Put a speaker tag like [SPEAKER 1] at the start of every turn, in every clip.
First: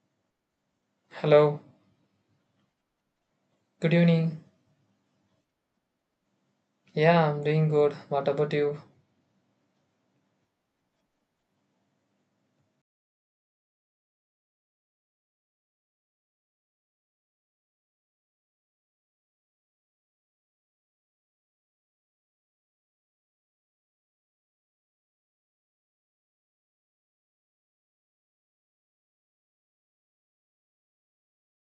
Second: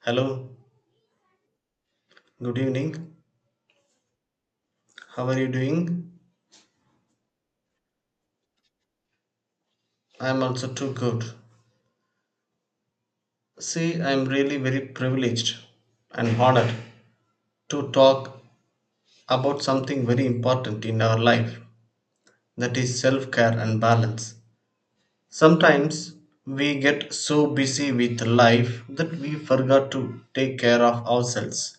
[SPEAKER 1] Hello,
[SPEAKER 2] Hello,
[SPEAKER 1] good evening.
[SPEAKER 2] good evening.
[SPEAKER 1] How are you doing?
[SPEAKER 2] Yeah, I'm doing good. What about you?
[SPEAKER 1] I'm also too good. See, I'm really very privileged and honored to talk about something very important in our life that is self care and balance. Sometimes we get so busy with life that we forgot to take care of ourselves.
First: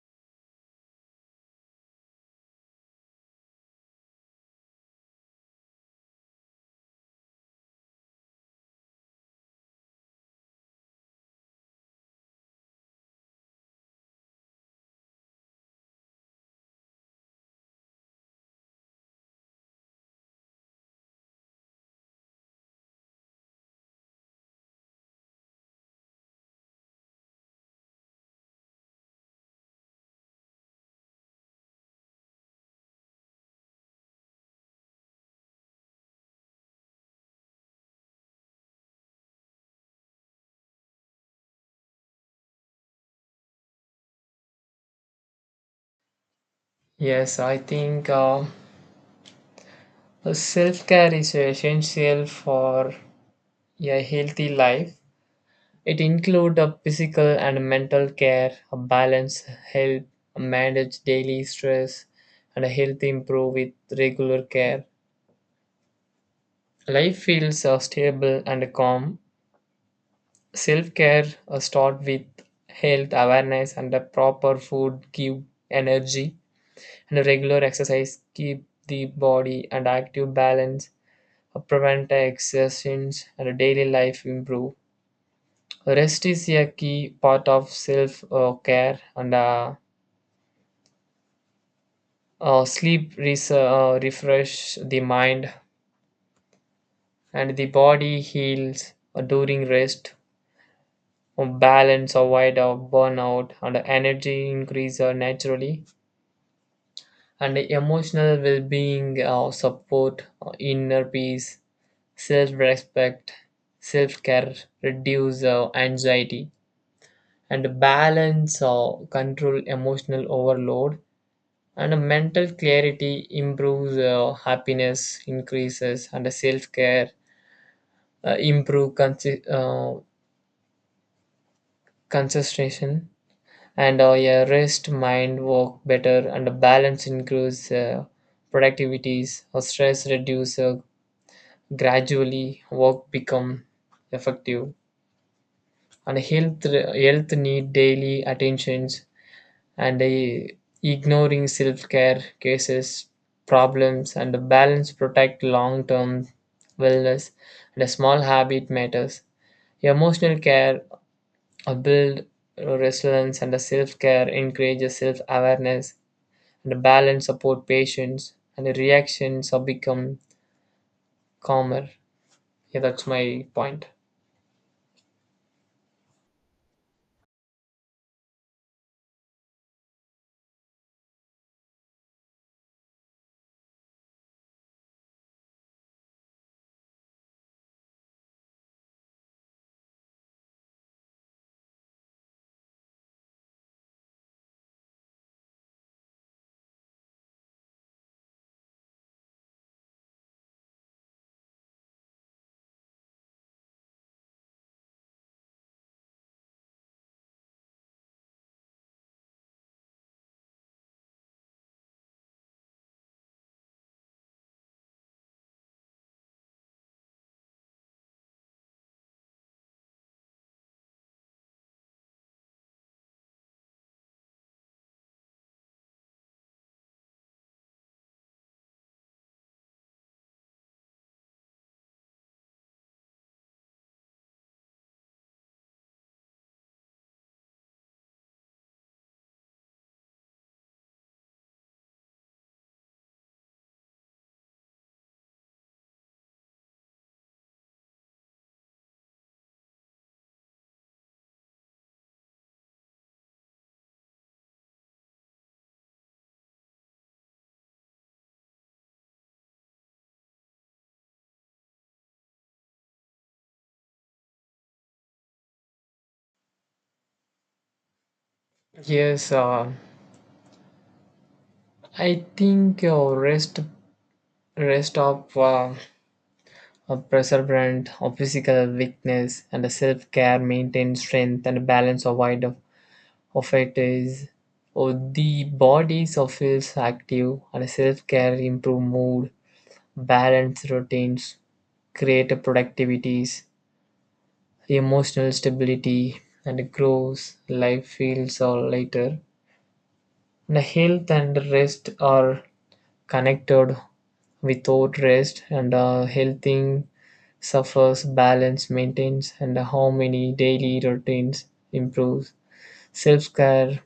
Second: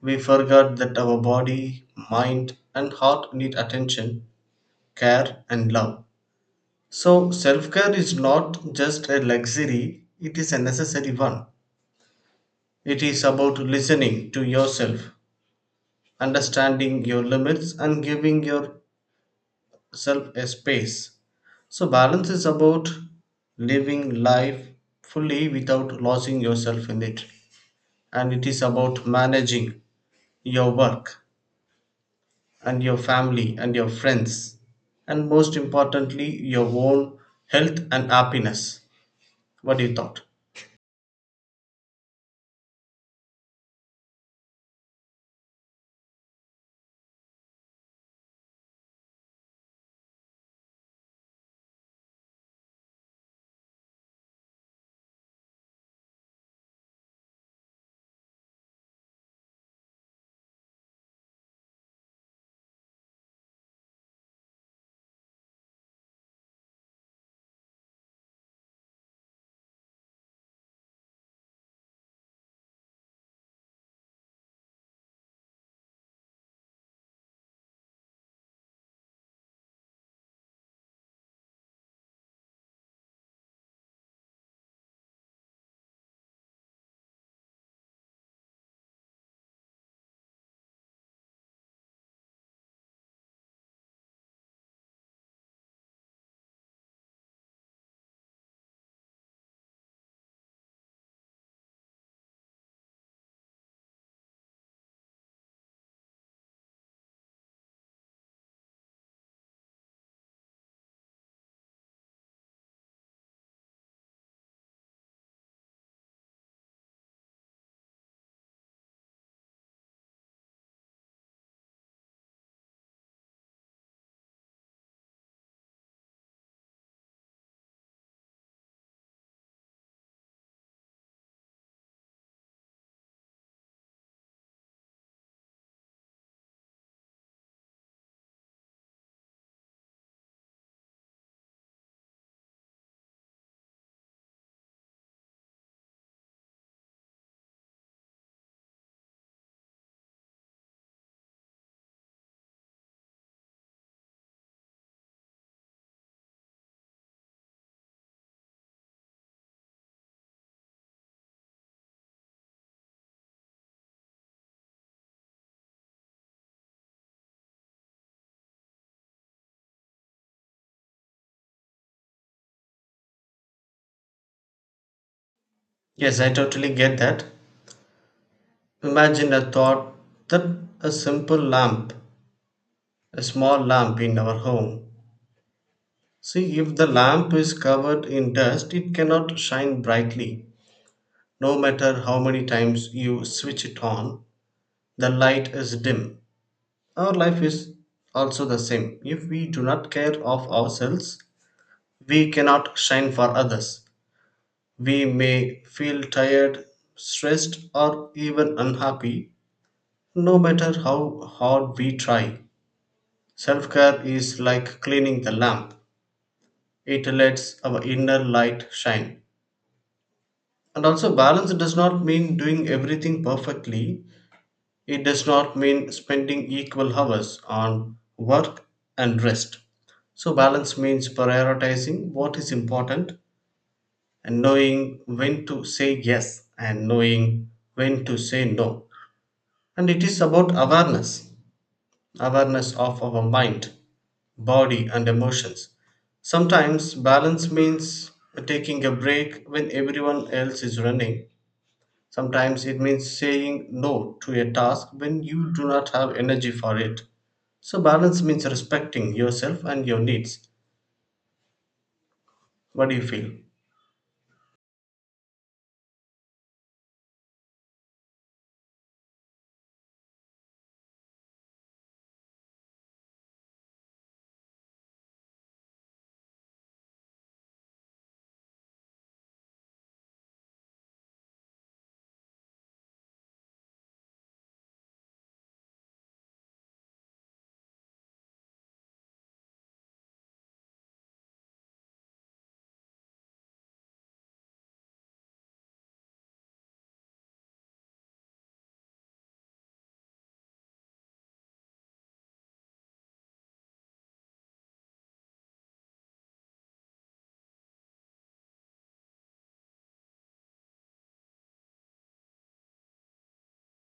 [SPEAKER 1] We forgot that our body, mind, and heart need attention, care, and love. So, self care is not just a luxury, it is a necessary one. It is about listening to yourself, understanding your limits, and giving yourself a space. So, balance is about living life fully without losing yourself in it. And it is about managing your work and your family and your friends, and most importantly, your own health and happiness. What do you thought?
[SPEAKER 2] Yes, I think self care is essential for a healthy life. It includes a physical and mental care, a balance, help manage daily stress, and a health improve with regular care. Life feels stable and calm. Self care start with health awareness and a proper food give energy and regular exercise keep the body and active balance prevent exertions and daily life improve rest is a key part of self care and sleep refresh the mind and the body heals during rest. Balance avoid burnout and energy increase naturally and emotional well-being support inner peace, self-respect, self-care, reduce anxiety, and balance control emotional overload. And mental clarity improves, happiness increases, and self-care improve concentration. And yeah, rest mind work better, and balance increase productivities. Or stress reduce gradually. Work become effective. And health health need daily attentions and ignoring self-care cases problems and a balance protect long-term wellness and a small habit matters, emotional care build resilience and the self-care encourages self-awareness and the balance support patients and the reactions are become calmer. Yeah, that's my point.
[SPEAKER 1] Yes, I totally get that. Imagine a thought that a simple lamp, a small lamp in our home. See, if the lamp is covered in dust, it cannot shine brightly. No matter how many times you switch it on, the light is dim. Our life is also the same. If we do not care of ourselves, we cannot shine for others. We may feel tired, stressed, or even unhappy, no matter how hard we try. Self care is like cleaning the lamp, it lets our inner light shine. And also, balance does not mean doing everything perfectly, it does not mean spending equal hours on work and rest. So, balance means prioritizing what is important and knowing when to say yes and knowing when to say no. And it is about awareness, awareness of our mind, body and emotions. Sometimes balance means taking a break when everyone else is running. Sometimes it means saying no to a task when you do not have energy for it. So, balance means respecting yourself and your needs. What do you feel?
[SPEAKER 2] Yes, I think rest, rest of uh, a perseverance of physical weakness and a self-care maintain strength and a balance avoid of it is or the body so feels active and self-care improve mood, balance routines create productivities, emotional stability and grows life feels or lighter. And health and rest are connected. Without rest and a healthy suffers, balance maintains, and how many daily routines improves. Self care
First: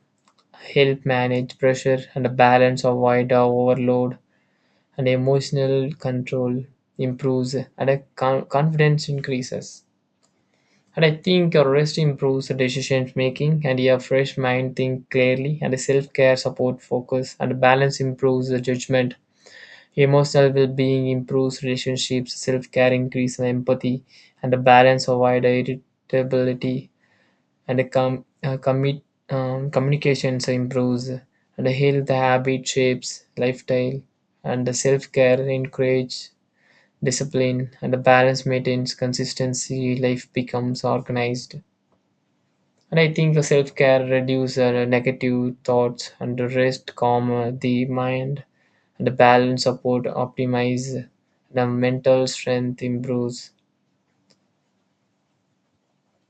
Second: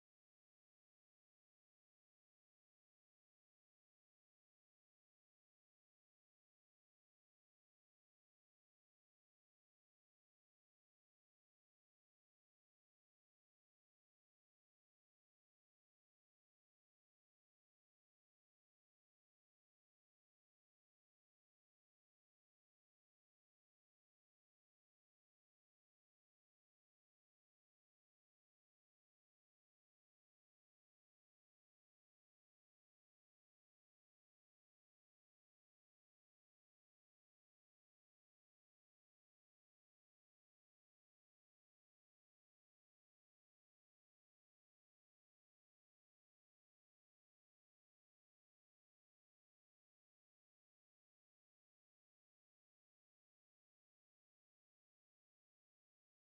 [SPEAKER 2] help manage pressure and a balance avoid overload, and emotional control improves, and confidence increases. And I think your rest improves the decision making, and your fresh mind think clearly, and self care support focus, and balance improves the judgment. Emotional well being improves relationships, self care increases empathy and the balance of irritability, and the communications improves, and the health habit shapes lifestyle, and the self care encourages discipline, and the balance maintains consistency, life becomes organized. And I think self care reduces negative thoughts and rest, calm the mind, and the balance, support, optimize the mental strength improves.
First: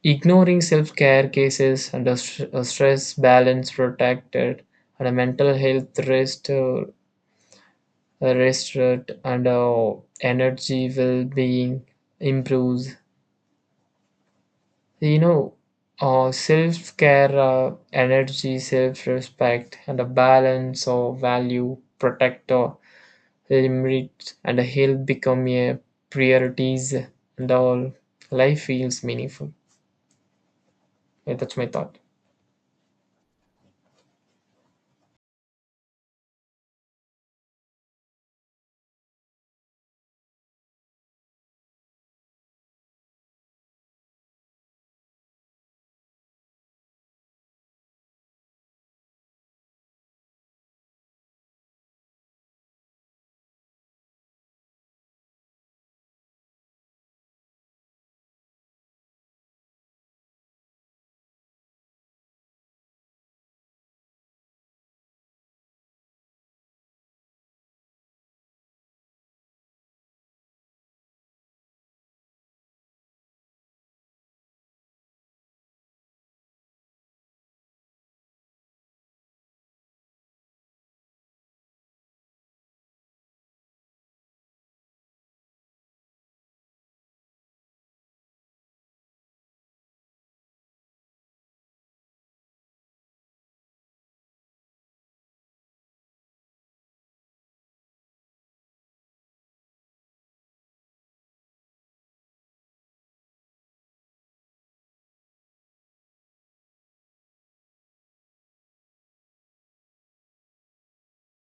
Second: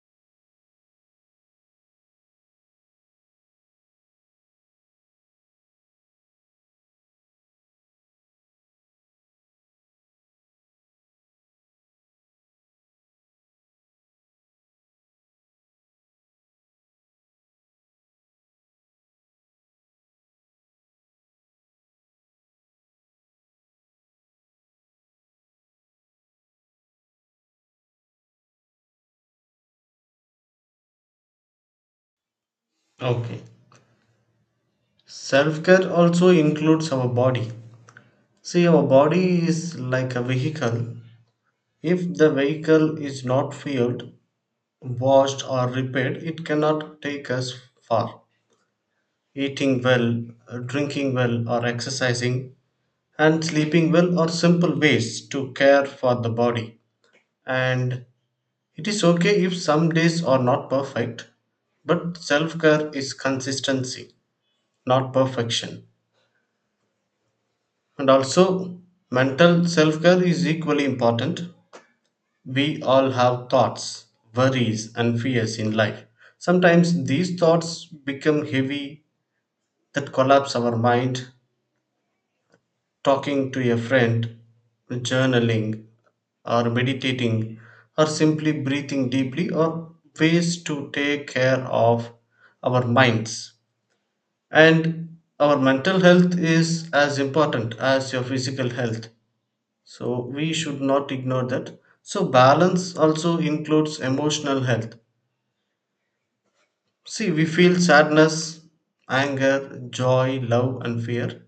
[SPEAKER 2] Ignoring self care cases and the stress balance protected, and the mental health rest, rest and energy well being improves. You know, self care, energy, self respect, and a balance of value, protect or limit, and a health become a priorities, and all life feels meaningful. Yeah, that's my thought.
[SPEAKER 1] Okay. Self care also includes our body. See, our body is like a vehicle. If the vehicle is not fueled, washed, or repaired, it cannot take us far. Eating well, drinking well, or exercising, and sleeping well are simple ways to care for the body. And it is okay if some days are not perfect, but self care is consistency, not perfection. And also, mental self care is equally important. We all have thoughts, worries, and fears in life. Sometimes these thoughts become heavy that collapse our mind, talking to a friend, journaling, or meditating, or simply breathing deeply, are ways to take care of our minds. And our mental health is as important as your physical health. So we should not ignore that. So balance also includes emotional health. See, we feel sadness, anger, joy, love, and fear.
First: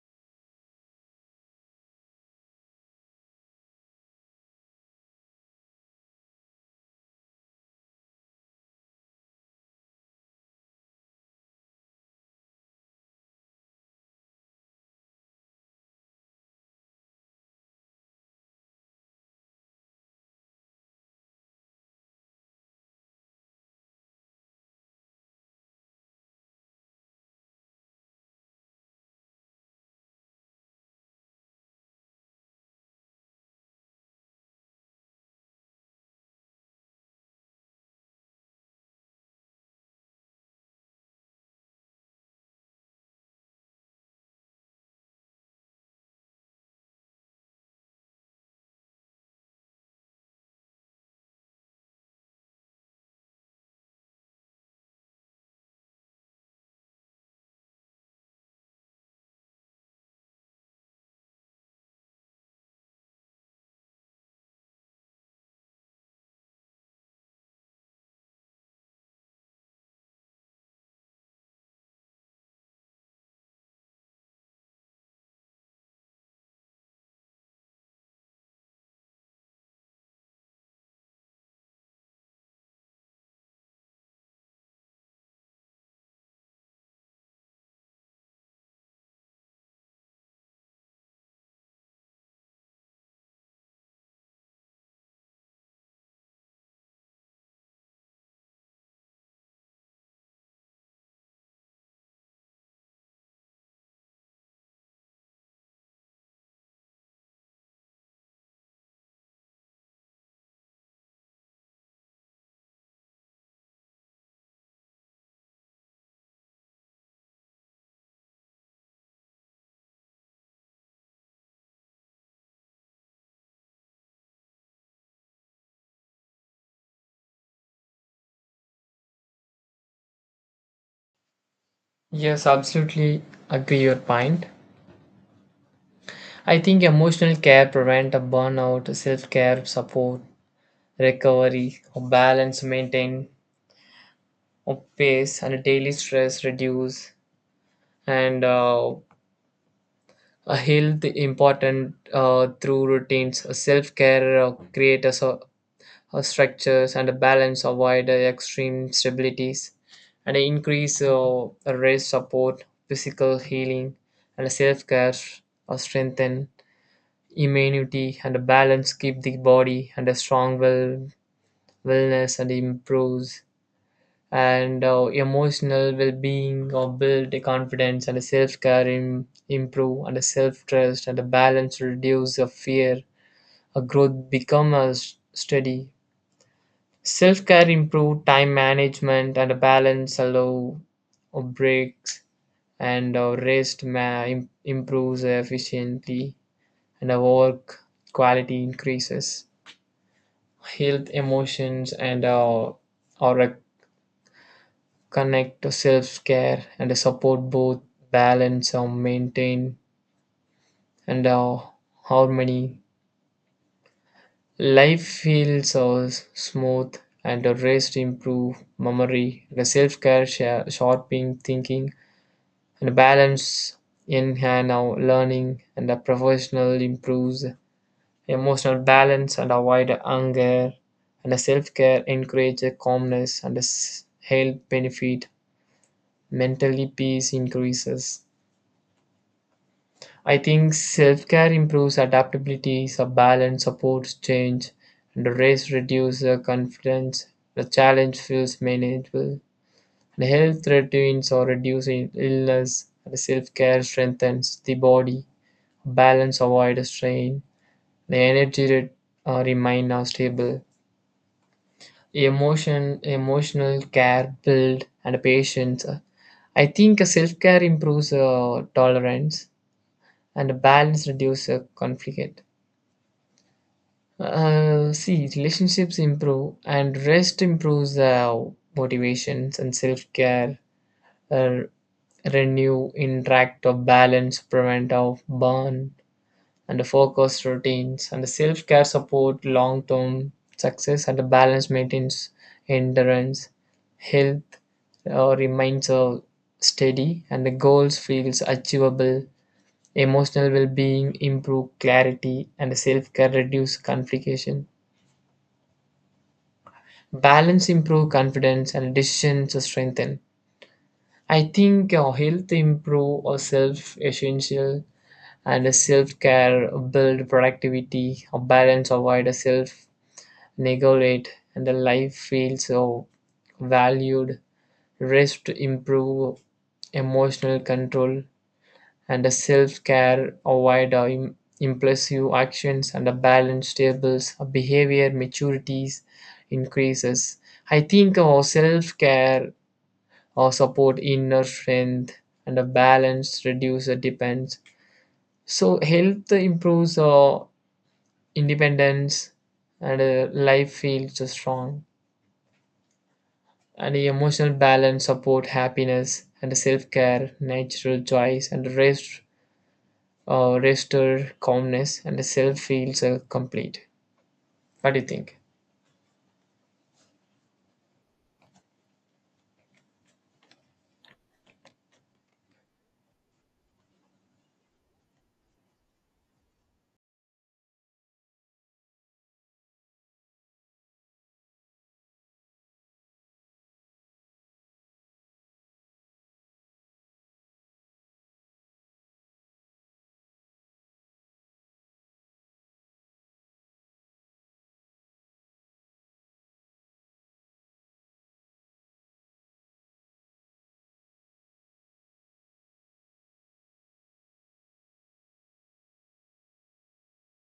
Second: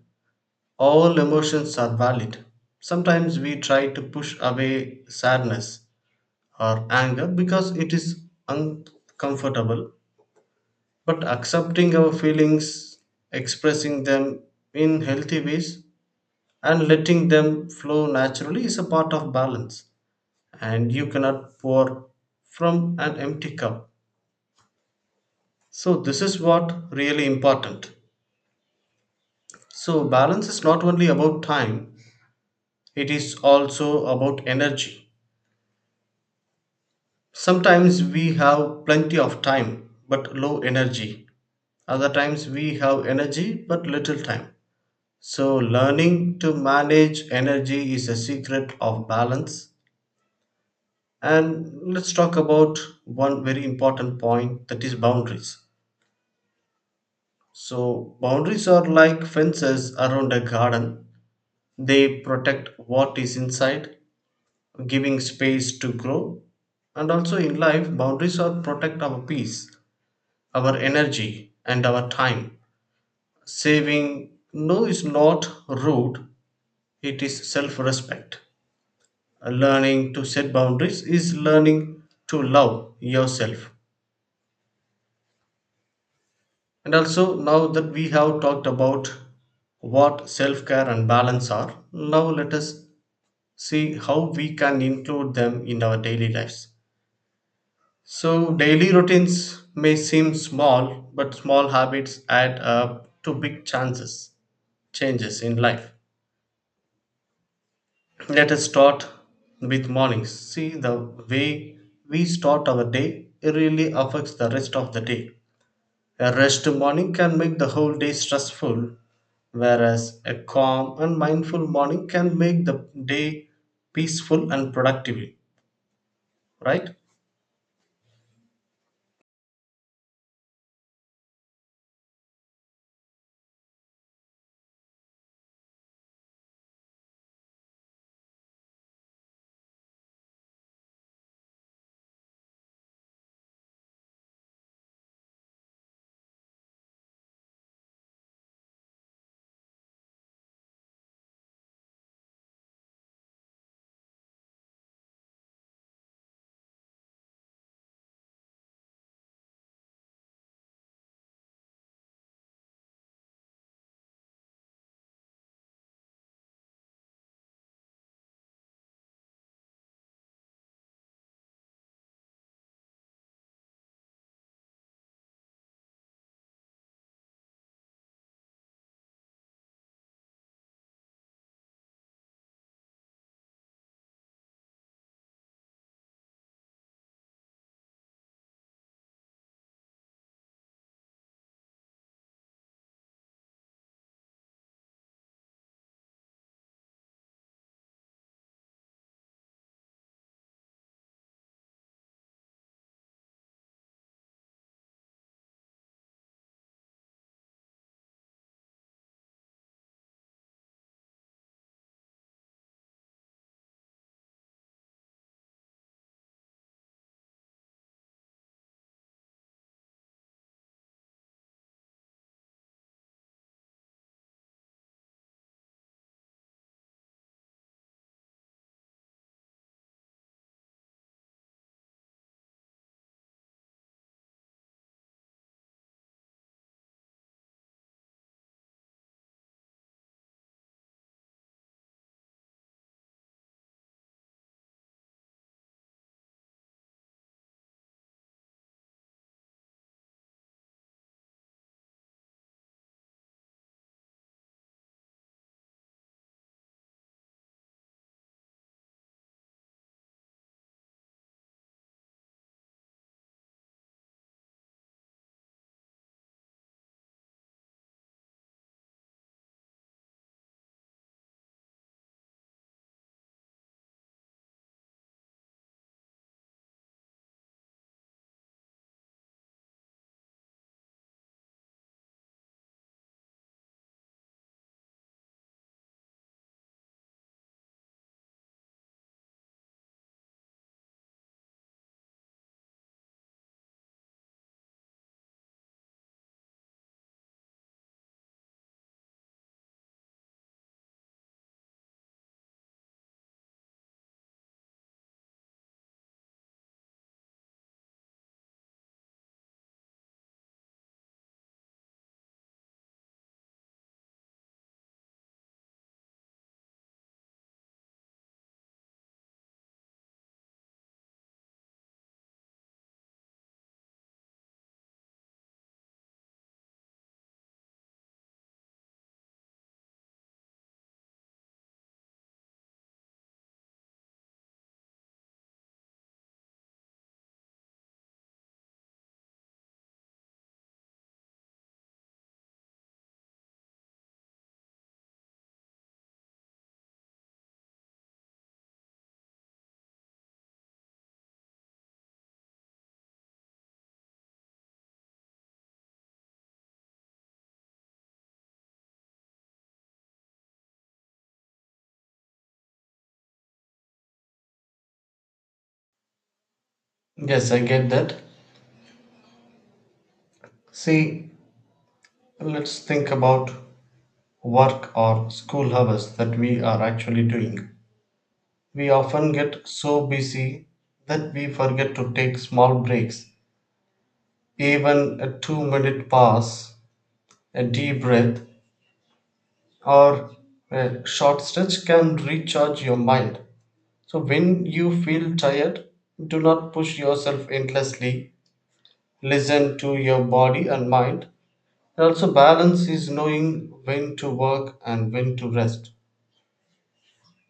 [SPEAKER 1] All emotions are valid. Sometimes we try to push away sadness or anger because it is uncomfortable. But accepting our feelings, expressing them in healthy ways, and letting them flow naturally is a part of balance. And you cannot pour from an empty cup. So, this is what really important. So, balance is not only about time, it is also about energy. Sometimes we have plenty of time but low energy. Other times we have energy but little time. So, learning to manage energy is a secret of balance. And let's talk about one very important point that is boundaries. So, boundaries are like fences around a garden, they protect what is inside, giving space to grow. And also in life, boundaries are protect our peace, our energy and our time. Saving no is not rude, it is self respect. Learning to set boundaries is learning to love yourself. And also, now that we have talked about what self care and balance are, now let us see how we can include them in our daily lives. So, daily routines may seem small, but small habits add up to big changes in life. Let us start with mornings. See, the way we start our day it really affects the rest of the day. A rushed morning can make the whole day stressful, whereas a calm and mindful morning can make the day peaceful and productive, right?
[SPEAKER 2] Yes, absolutely agree your point. I think emotional care prevent a burnout, self-care support, recovery, a balance maintain, a pace and daily stress reduce and a health important through routines, self care, create a structures and a balance, avoid extreme stabilities, and increase rest support, physical healing, and self care, strengthen immunity and a balance, keep the body and a strong wellness and improves and emotional well-being or build a confidence and a self-care improve and a self-trust and a balance reduce a fear, a growth become a steady self-care improve time management and a balance allow or breaks and rest improves efficiently and our work quality increases. Health emotions and our connect to self-care and support both balance or maintain and harmony, life feels smooth, and the rest improve memory, the self-care sharpening thinking and balance in hand our learning and the professional improves emotional balance and avoid anger and the self-care encourage calmness and the health benefit, mentally peace increases. I think self care improves adaptability, sub balance supports change, and the race reduces the confidence. The challenge feels manageable. And health routines or reducing illness. And self care strengthens the body. Balance avoids strain. The energy remain are stable. Emotional care build and patience. I think self care improves tolerance and balance reduces conflict. See, relationships improve, and rest improves motivations and self care. Uh, Renew, interact, or balance, prevent of burn, and the focus routines, and the self care support long term success, and the balance maintains endurance, health, remains steady, and the goals feels achievable. Emotional well being improve clarity, and the self care reduce complication, balance improve confidence and decisions to strengthen. I think health improve or self essential and self care build productivity. A balance avoid a self neglect and the life feels so valued. Rest improve emotional control and a self-care avoid impulsive actions and a balance tables a behavior maturities increases. I think our self-care or support inner strength and a balance reduce the depends, so health improves our independence and life feels strong and the emotional balance support happiness and self-care natural choice and rest restore calmness and the self feels complete. What do you think?
[SPEAKER 1] Yes, I get that. See, let's think about work or school hours that we are actually doing. We often get so busy that we forget to take small breaks. Even a 2-minute pause, a deep breath, or a short stretch can recharge your mind. So, when you feel tired, do not push yourself endlessly. Listen to your body and mind. And also, balance is knowing when to work and when to rest.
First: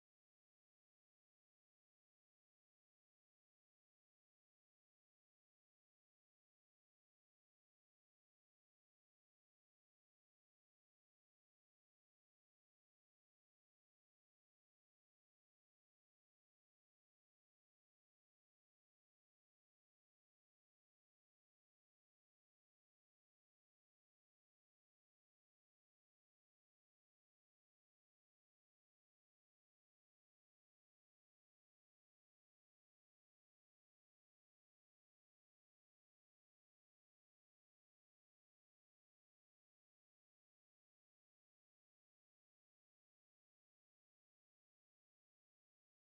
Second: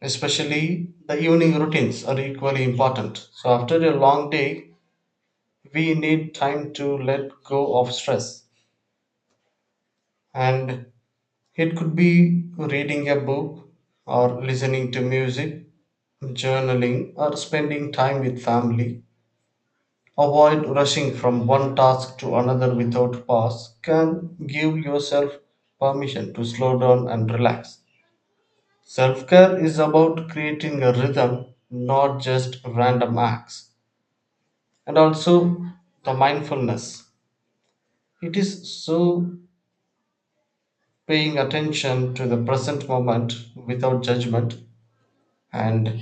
[SPEAKER 1] Especially the evening routines are equally important. So, after a long day, we need time to let go of stress and it could be reading a book, or listening to music, journaling, or spending time with family. Avoid rushing from one task to another without pause. Can give yourself permission to slow down and relax. Self care is about creating a rhythm, not just random acts. And also the mindfulness. It is so paying attention to the present moment without judgment, and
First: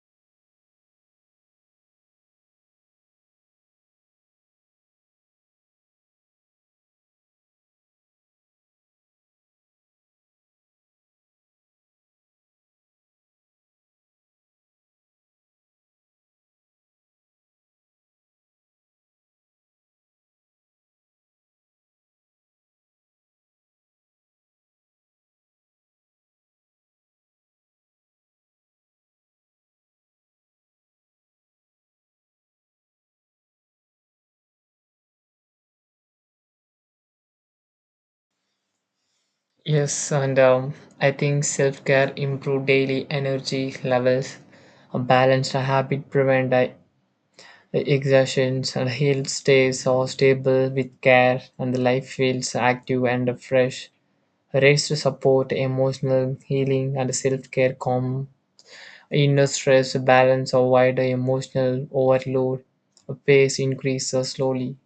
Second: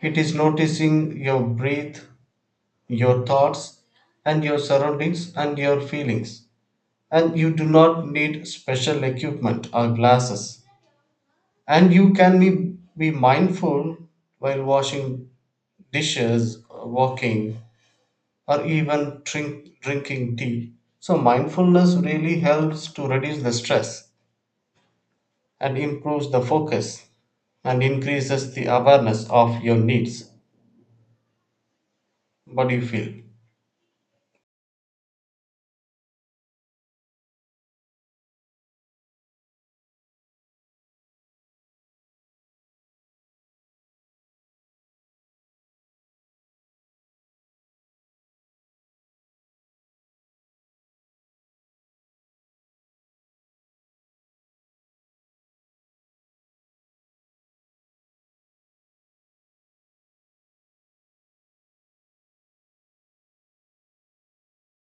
[SPEAKER 1] it is noticing your breath, your thoughts, and your surroundings and your feelings. And you do not need special equipment or glasses. And you can be mindful while washing dishes, walking, or even drinking tea. So, mindfulness really helps to reduce the stress and improves the focus and increases the awareness of your needs. What do you feel?
[SPEAKER 2] Yes, and I think self care improve daily energy levels, a balanced habit prevent exertions and health stays all stable with care and the life feels active and fresh. Rest to support emotional healing and self care calm inner stress balance avoid emotional overload. Pace increases slowly.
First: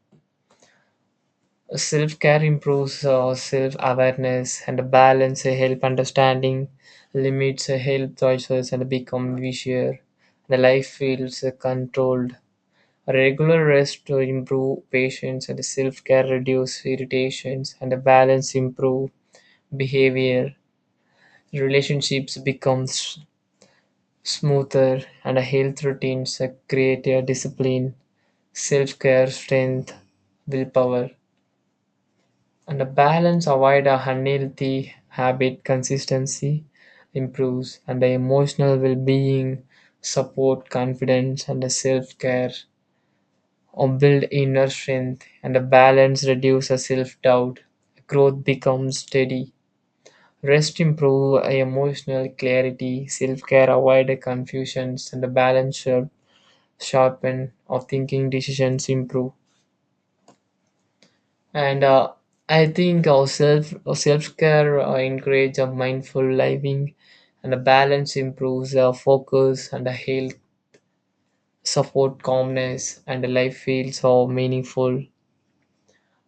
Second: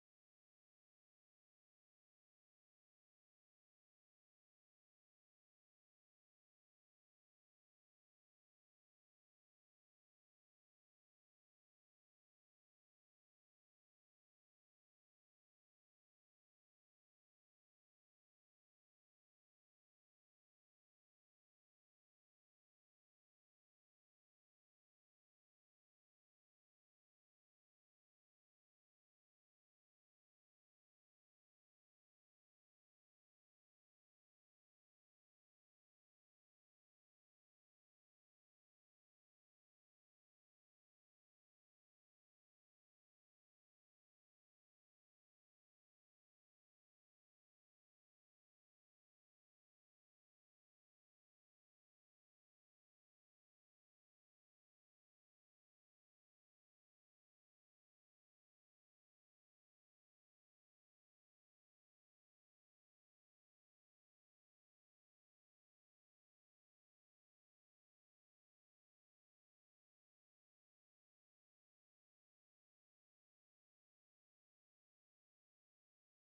[SPEAKER 2] Self care improves self awareness and a balance, help understanding limits, help choices, and become wiser. The life feels controlled. Regular rest to improve patience and self care reduce irritations and the balance improve behavior. Relationships become smoother and a health routines create a discipline, self care, strength, willpower. And the balance avoid a unhealthy habit, consistency improves and the emotional well-being support confidence and the self-care or build inner strength and the balance reduces self-doubt, growth becomes steady. Rest improve emotional clarity, self-care avoid confusions and the balance sharpen of thinking, decisions improve and I think our self our self-care encourage a mindful living and a balance improves our focus and a health support calmness and the life feels so meaningful.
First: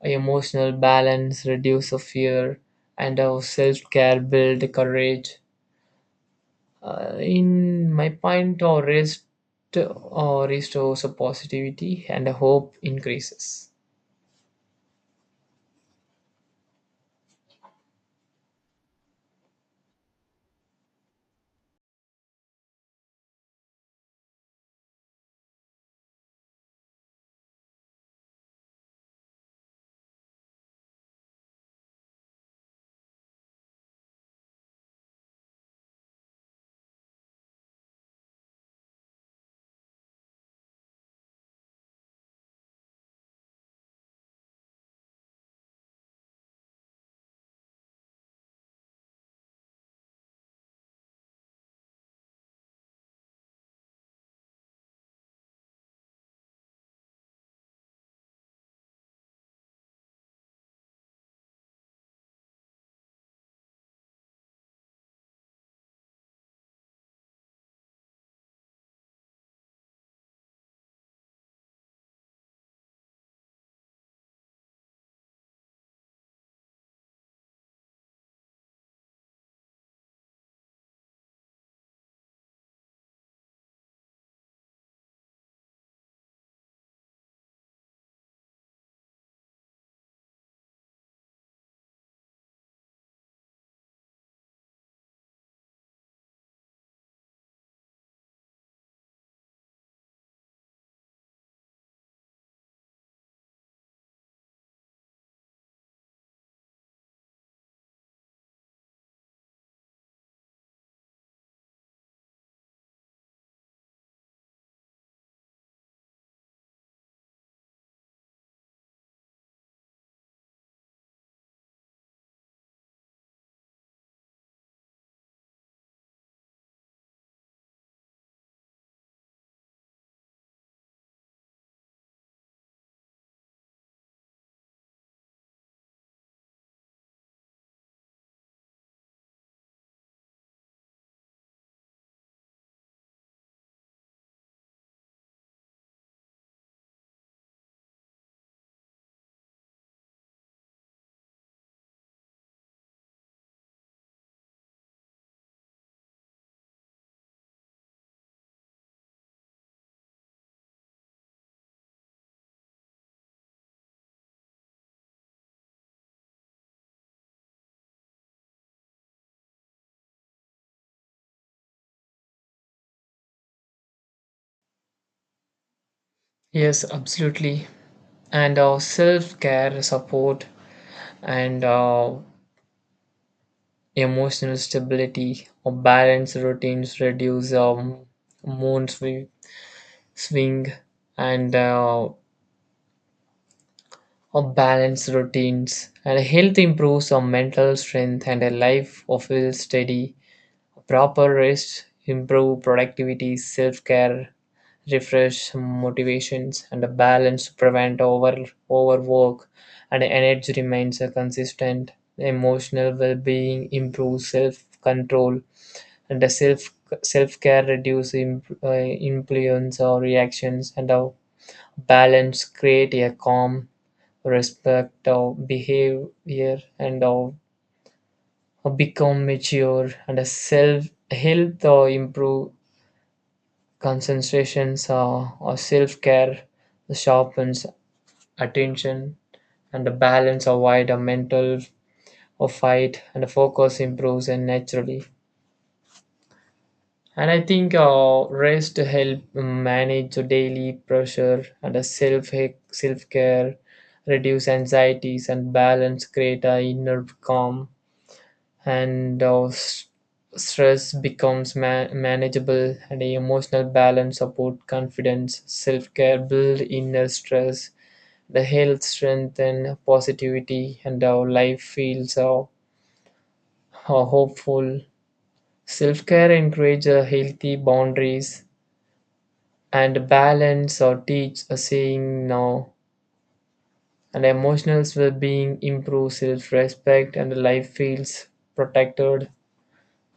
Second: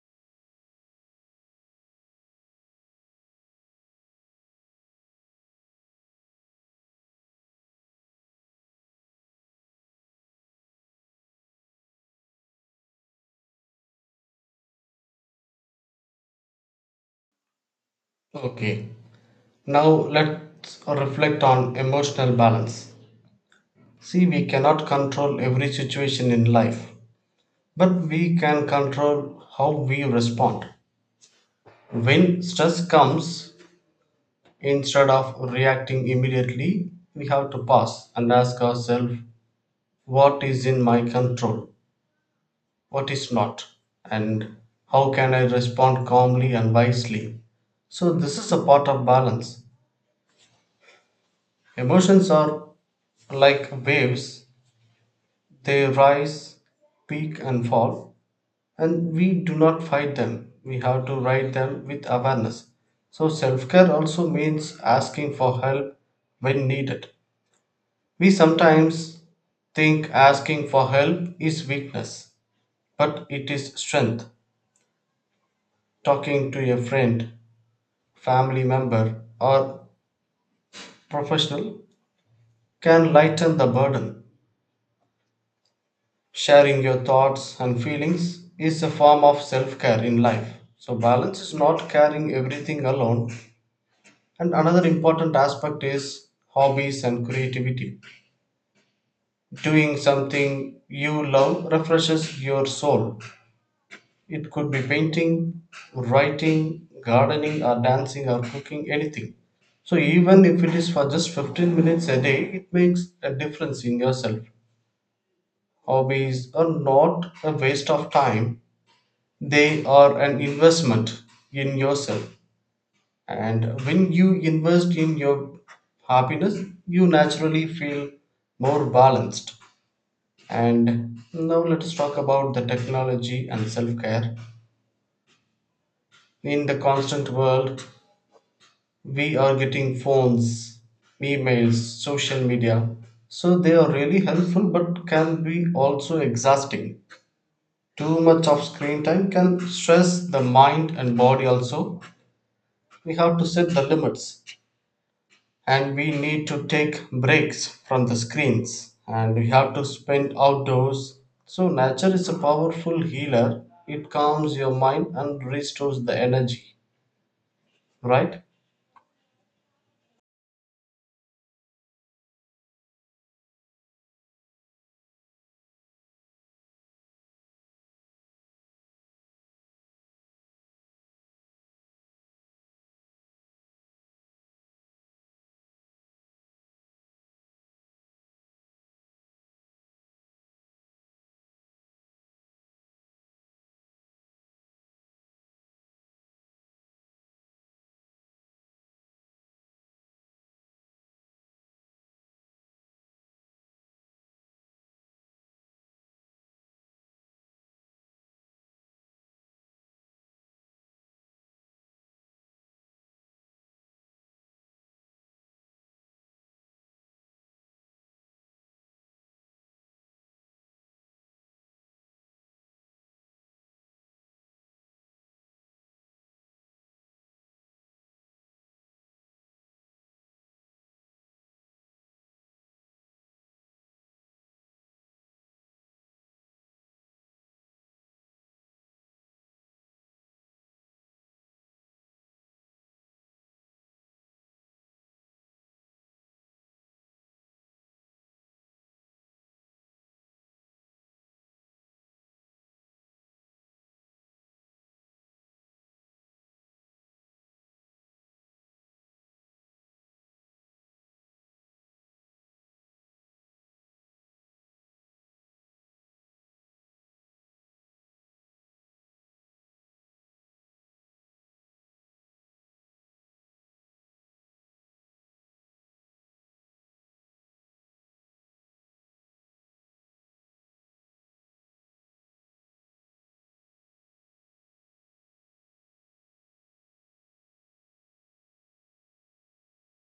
[SPEAKER 2] Our emotional balance reduce the fear and our self-care build courage. In my point or rest or restores a positivity and a hope increases.
[SPEAKER 1] Okay. Now let's reflect on emotional balance. See, we cannot control every situation in life, but we can control how we respond. When stress comes, instead of reacting immediately, we have to pause and ask ourselves what is in my control, what is not, and how can I respond calmly and wisely. So, this is a part of balance. Emotions are like waves. They rise, peak, and fall, and we do not fight them. We have to ride them with awareness. So, self care also means asking for help when needed. We sometimes think asking for help is weakness, but it is strength. Talking to a friend, family member, or professional can lighten the burden. Sharing your thoughts and feelings is a form of self care in life. So, balance is not carrying everything alone. And another important aspect is hobbies and creativity. Doing something you love refreshes your soul. It could be painting, writing, gardening, or dancing, or cooking, anything. So even if it is for just 15 minutes a day, it makes a difference in yourself. Hobbies are not a waste of time. They are an investment in yourself. And when you invest in your happiness, you naturally feel more balanced. And now let us talk about the technology and self care. In the constant world, we are getting phones, emails, social media. So they are really helpful but can be also exhausting. Too much of screen time can stress the mind and body also. We have to set the limits and we need to take breaks from the screens and we have to spend outdoors. So nature is a powerful healer, it calms your mind and restores the energy, right?
[SPEAKER 2] Yes, absolutely. And our self-care support and emotional stability or balance routines reduce mood swing and or balance routines and health improves our mental strength and a life of feels steady. Proper rest improve productivity, self-care refresh motivations and a balance prevent overwork and energy remains consistent. Emotional well-being improves self-control and the self care reduce influence or reactions and a balance create a calm, respect of behavior and of become mature and a self health or improve concentrations or self care sharpens attention and the balance avoid a mental or fight and the focus improves and naturally. And I think rest help manage the daily pressure and a self care, reduce anxieties and balance, create a inner calm, and stress becomes manageable. And a emotional balance support confidence, self care build inner stress, the health strength and positivity, and our life feels hopeful. Self care encourages healthy boundaries and balance or teach a saying now. And emotional well-being improves self-respect and life feels protected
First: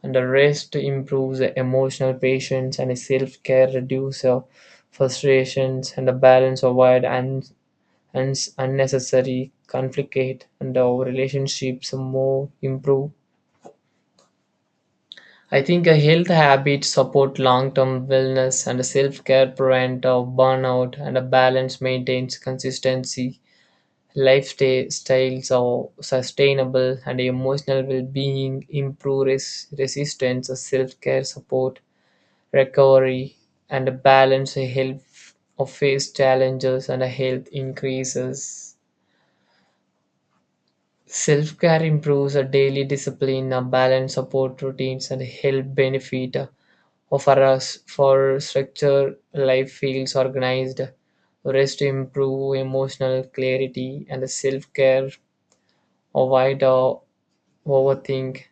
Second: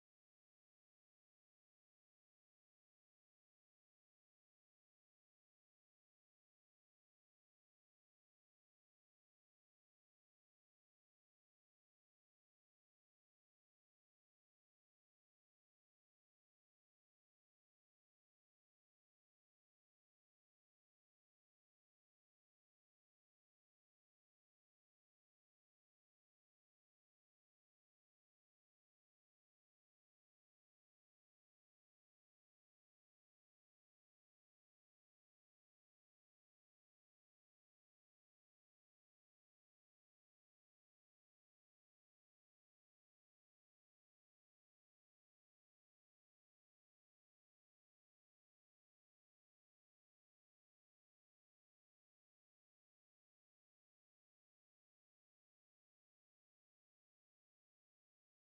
[SPEAKER 2] and the rest improves the emotional patience and self-care reduces the frustrations and the balance avoid and unnecessary conflict and our relationships more improve. I think a health habits support long-term wellness and self-care prevent of burnout and a balance maintains consistency. Lifestyles are sustainable and emotional well being improve resistance, self care support, recovery, and a balance health of face challenges and a health increases. Self care improves a daily discipline, a balance support routines, and health benefit offer us for structure. Life feels organized. Rest improve emotional clarity and self care avoid overthink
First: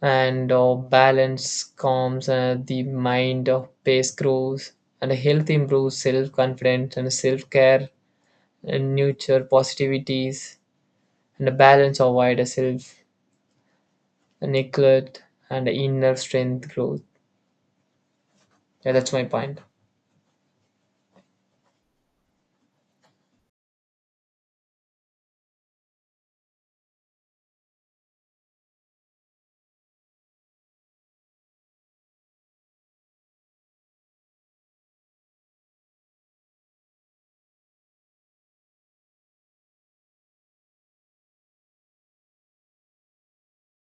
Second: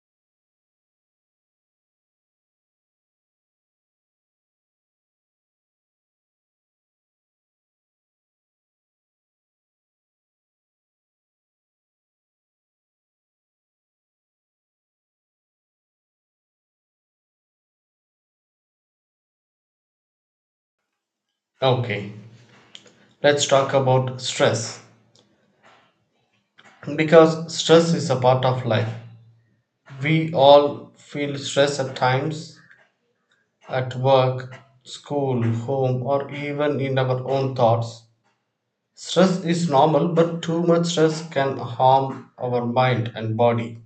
[SPEAKER 2] and balance calms the mind of pace grows and a health improves self-confidence and self-care and nurture positivities and a balance avoid a self neglect and inner strength growth. Yeah, that's my point.
[SPEAKER 1] Okay, let's talk about stress, because stress is a part of life. We all feel stress at times, at work, school, home, or even in our own thoughts. Stress is normal, but too much stress can harm our mind and body.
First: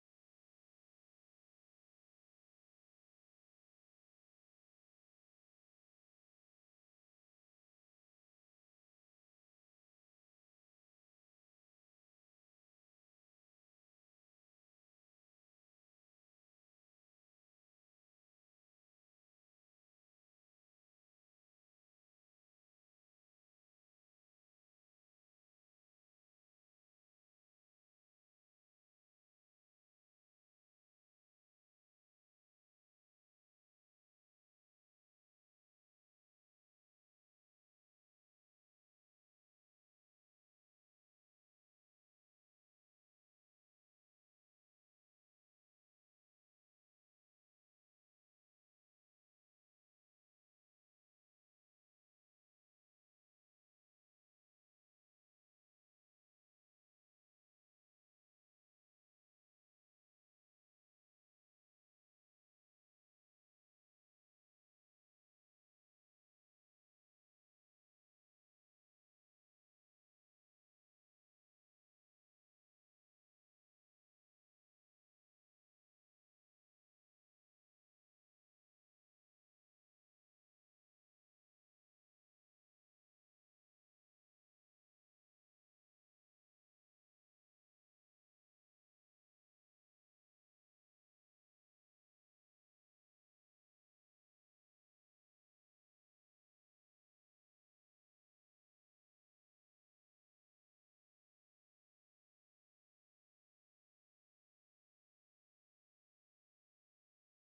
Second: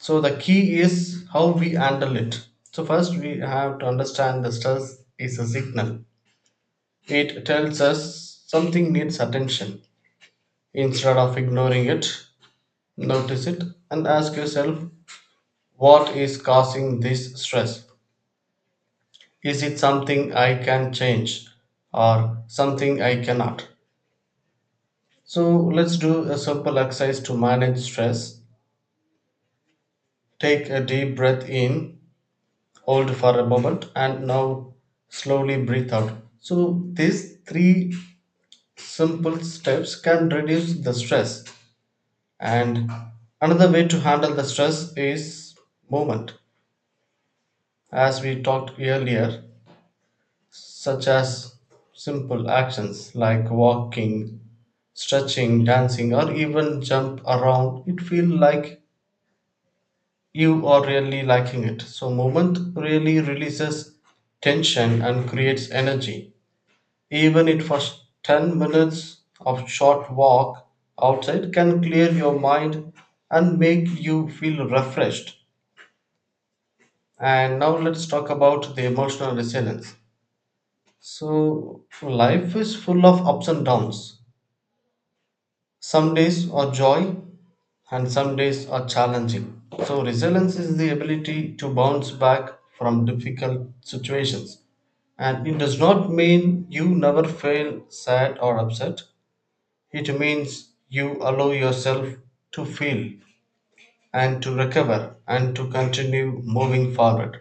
[SPEAKER 1] So the key is how we handle it. So first we have to understand the stress is a signal. It tells us something needs attention. Instead of ignoring it, notice it and ask yourself what is causing this stress? Is it something I can change or something I cannot? So let's do a simple exercise to manage stress. Take a deep breath in, hold for a moment and now slowly breathe out. So these three simple steps can reduce the stress. And another way to handle the stress is movement, as we talked earlier, such as simple actions like walking, stretching, dancing or even jump around, it feel like you are really liking it. So movement really releases tension and creates energy. Even it first 10 minutes of short walk outside can clear your mind and make you feel refreshed. And now let's talk about the emotional resilience. So life is full of ups and downs. Some days are joy and some days are challenging. So resilience is the ability to bounce back from difficult situations. And it does not mean you never feel sad or upset. It means you allow yourself to feel and to recover and to continue moving forward.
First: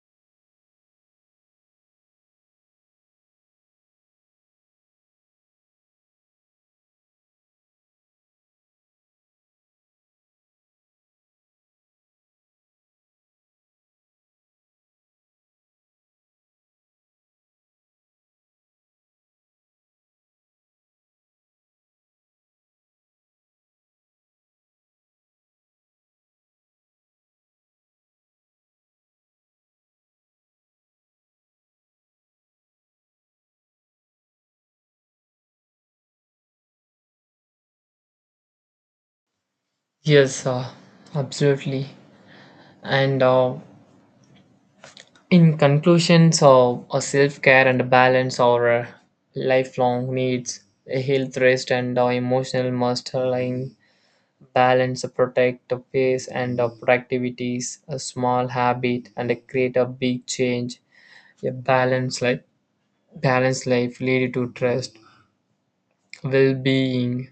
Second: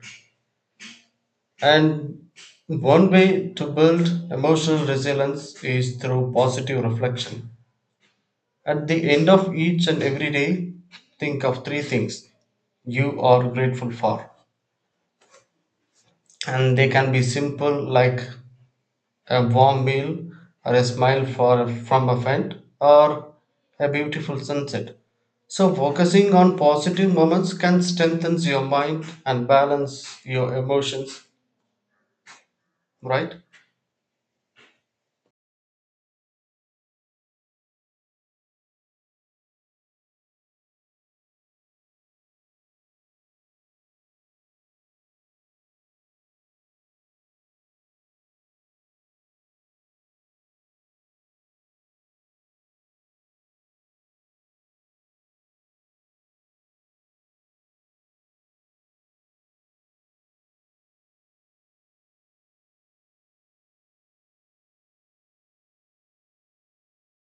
[SPEAKER 1] And one way to build emotional resilience is through positive reflection. At the end of each and every day, think of three things you are grateful for. And they can be simple, like a warm meal, or a smile from a friend, or a beautiful sunset. So, focusing on positive moments can strengthen your mind and balance your emotions, right?
[SPEAKER 2] Yes, absolutely. And in conclusion, so a self-care and a balance are lifelong needs, a health rest and emotional mastering. Balance protect the face and the productivities, a small habit and create a big change. A balanced life, balanced life lead to trust, well-being,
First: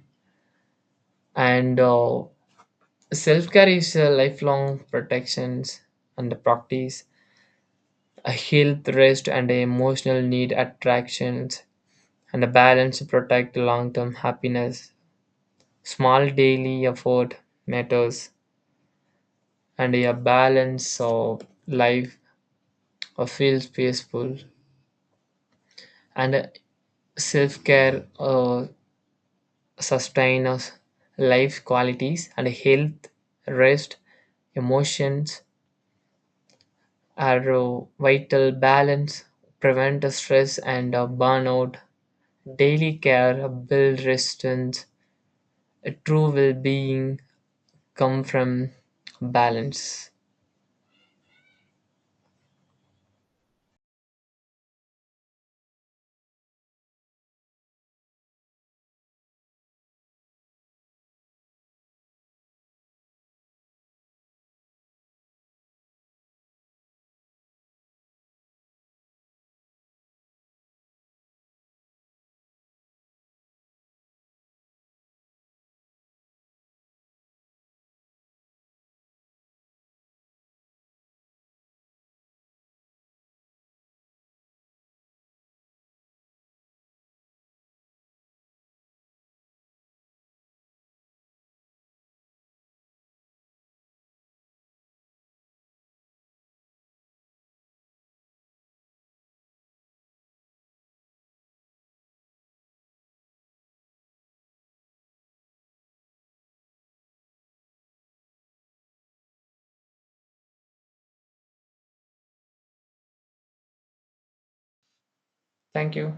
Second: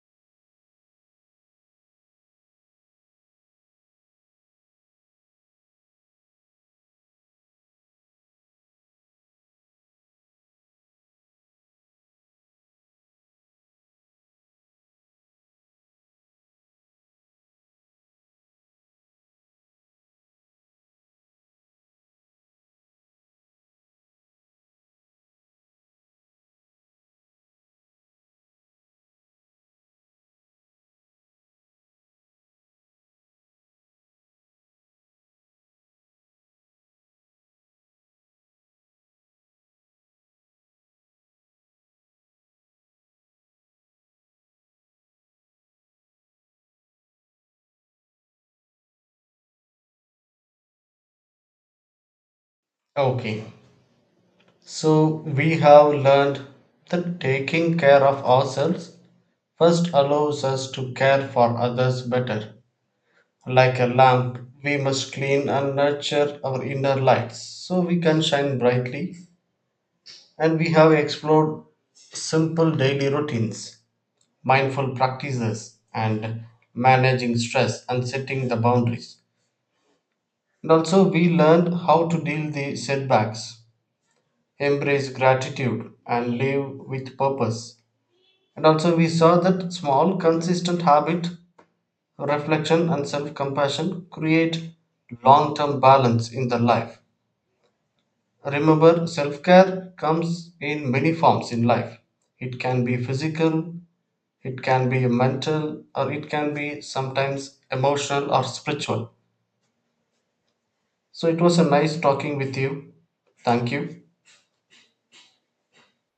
[SPEAKER 2] and self-care is a lifelong protections and the practice. A health, rest, and emotional need attractions, and a balance protect long-term happiness. Small daily effort matters, and a balance of life feels peaceful and self-care sustain us, life qualities and health, rest, emotions are vital, balance prevent stress and burnout, daily care build resistance, a true well-being come from balance.
[SPEAKER 1] Okay, so we have learned that taking care of ourselves first allows us to care for others better. Like a lamp, we must clean and nurture our inner lights so we can shine brightly. And we have explored simple daily routines, mindful practices, and managing stress and setting the boundaries. And also, we learned how to deal the setbacks, embrace gratitude, and live with purpose. And also, we saw that small, consistent habit, reflection, and self compassion create long term balance in the life. Remember, self care comes in many forms in life. It can be physical, it can be mental or it can be sometimes emotional or spiritual. So it was a nice talking with you. Thank you.
[SPEAKER 2] Thank you.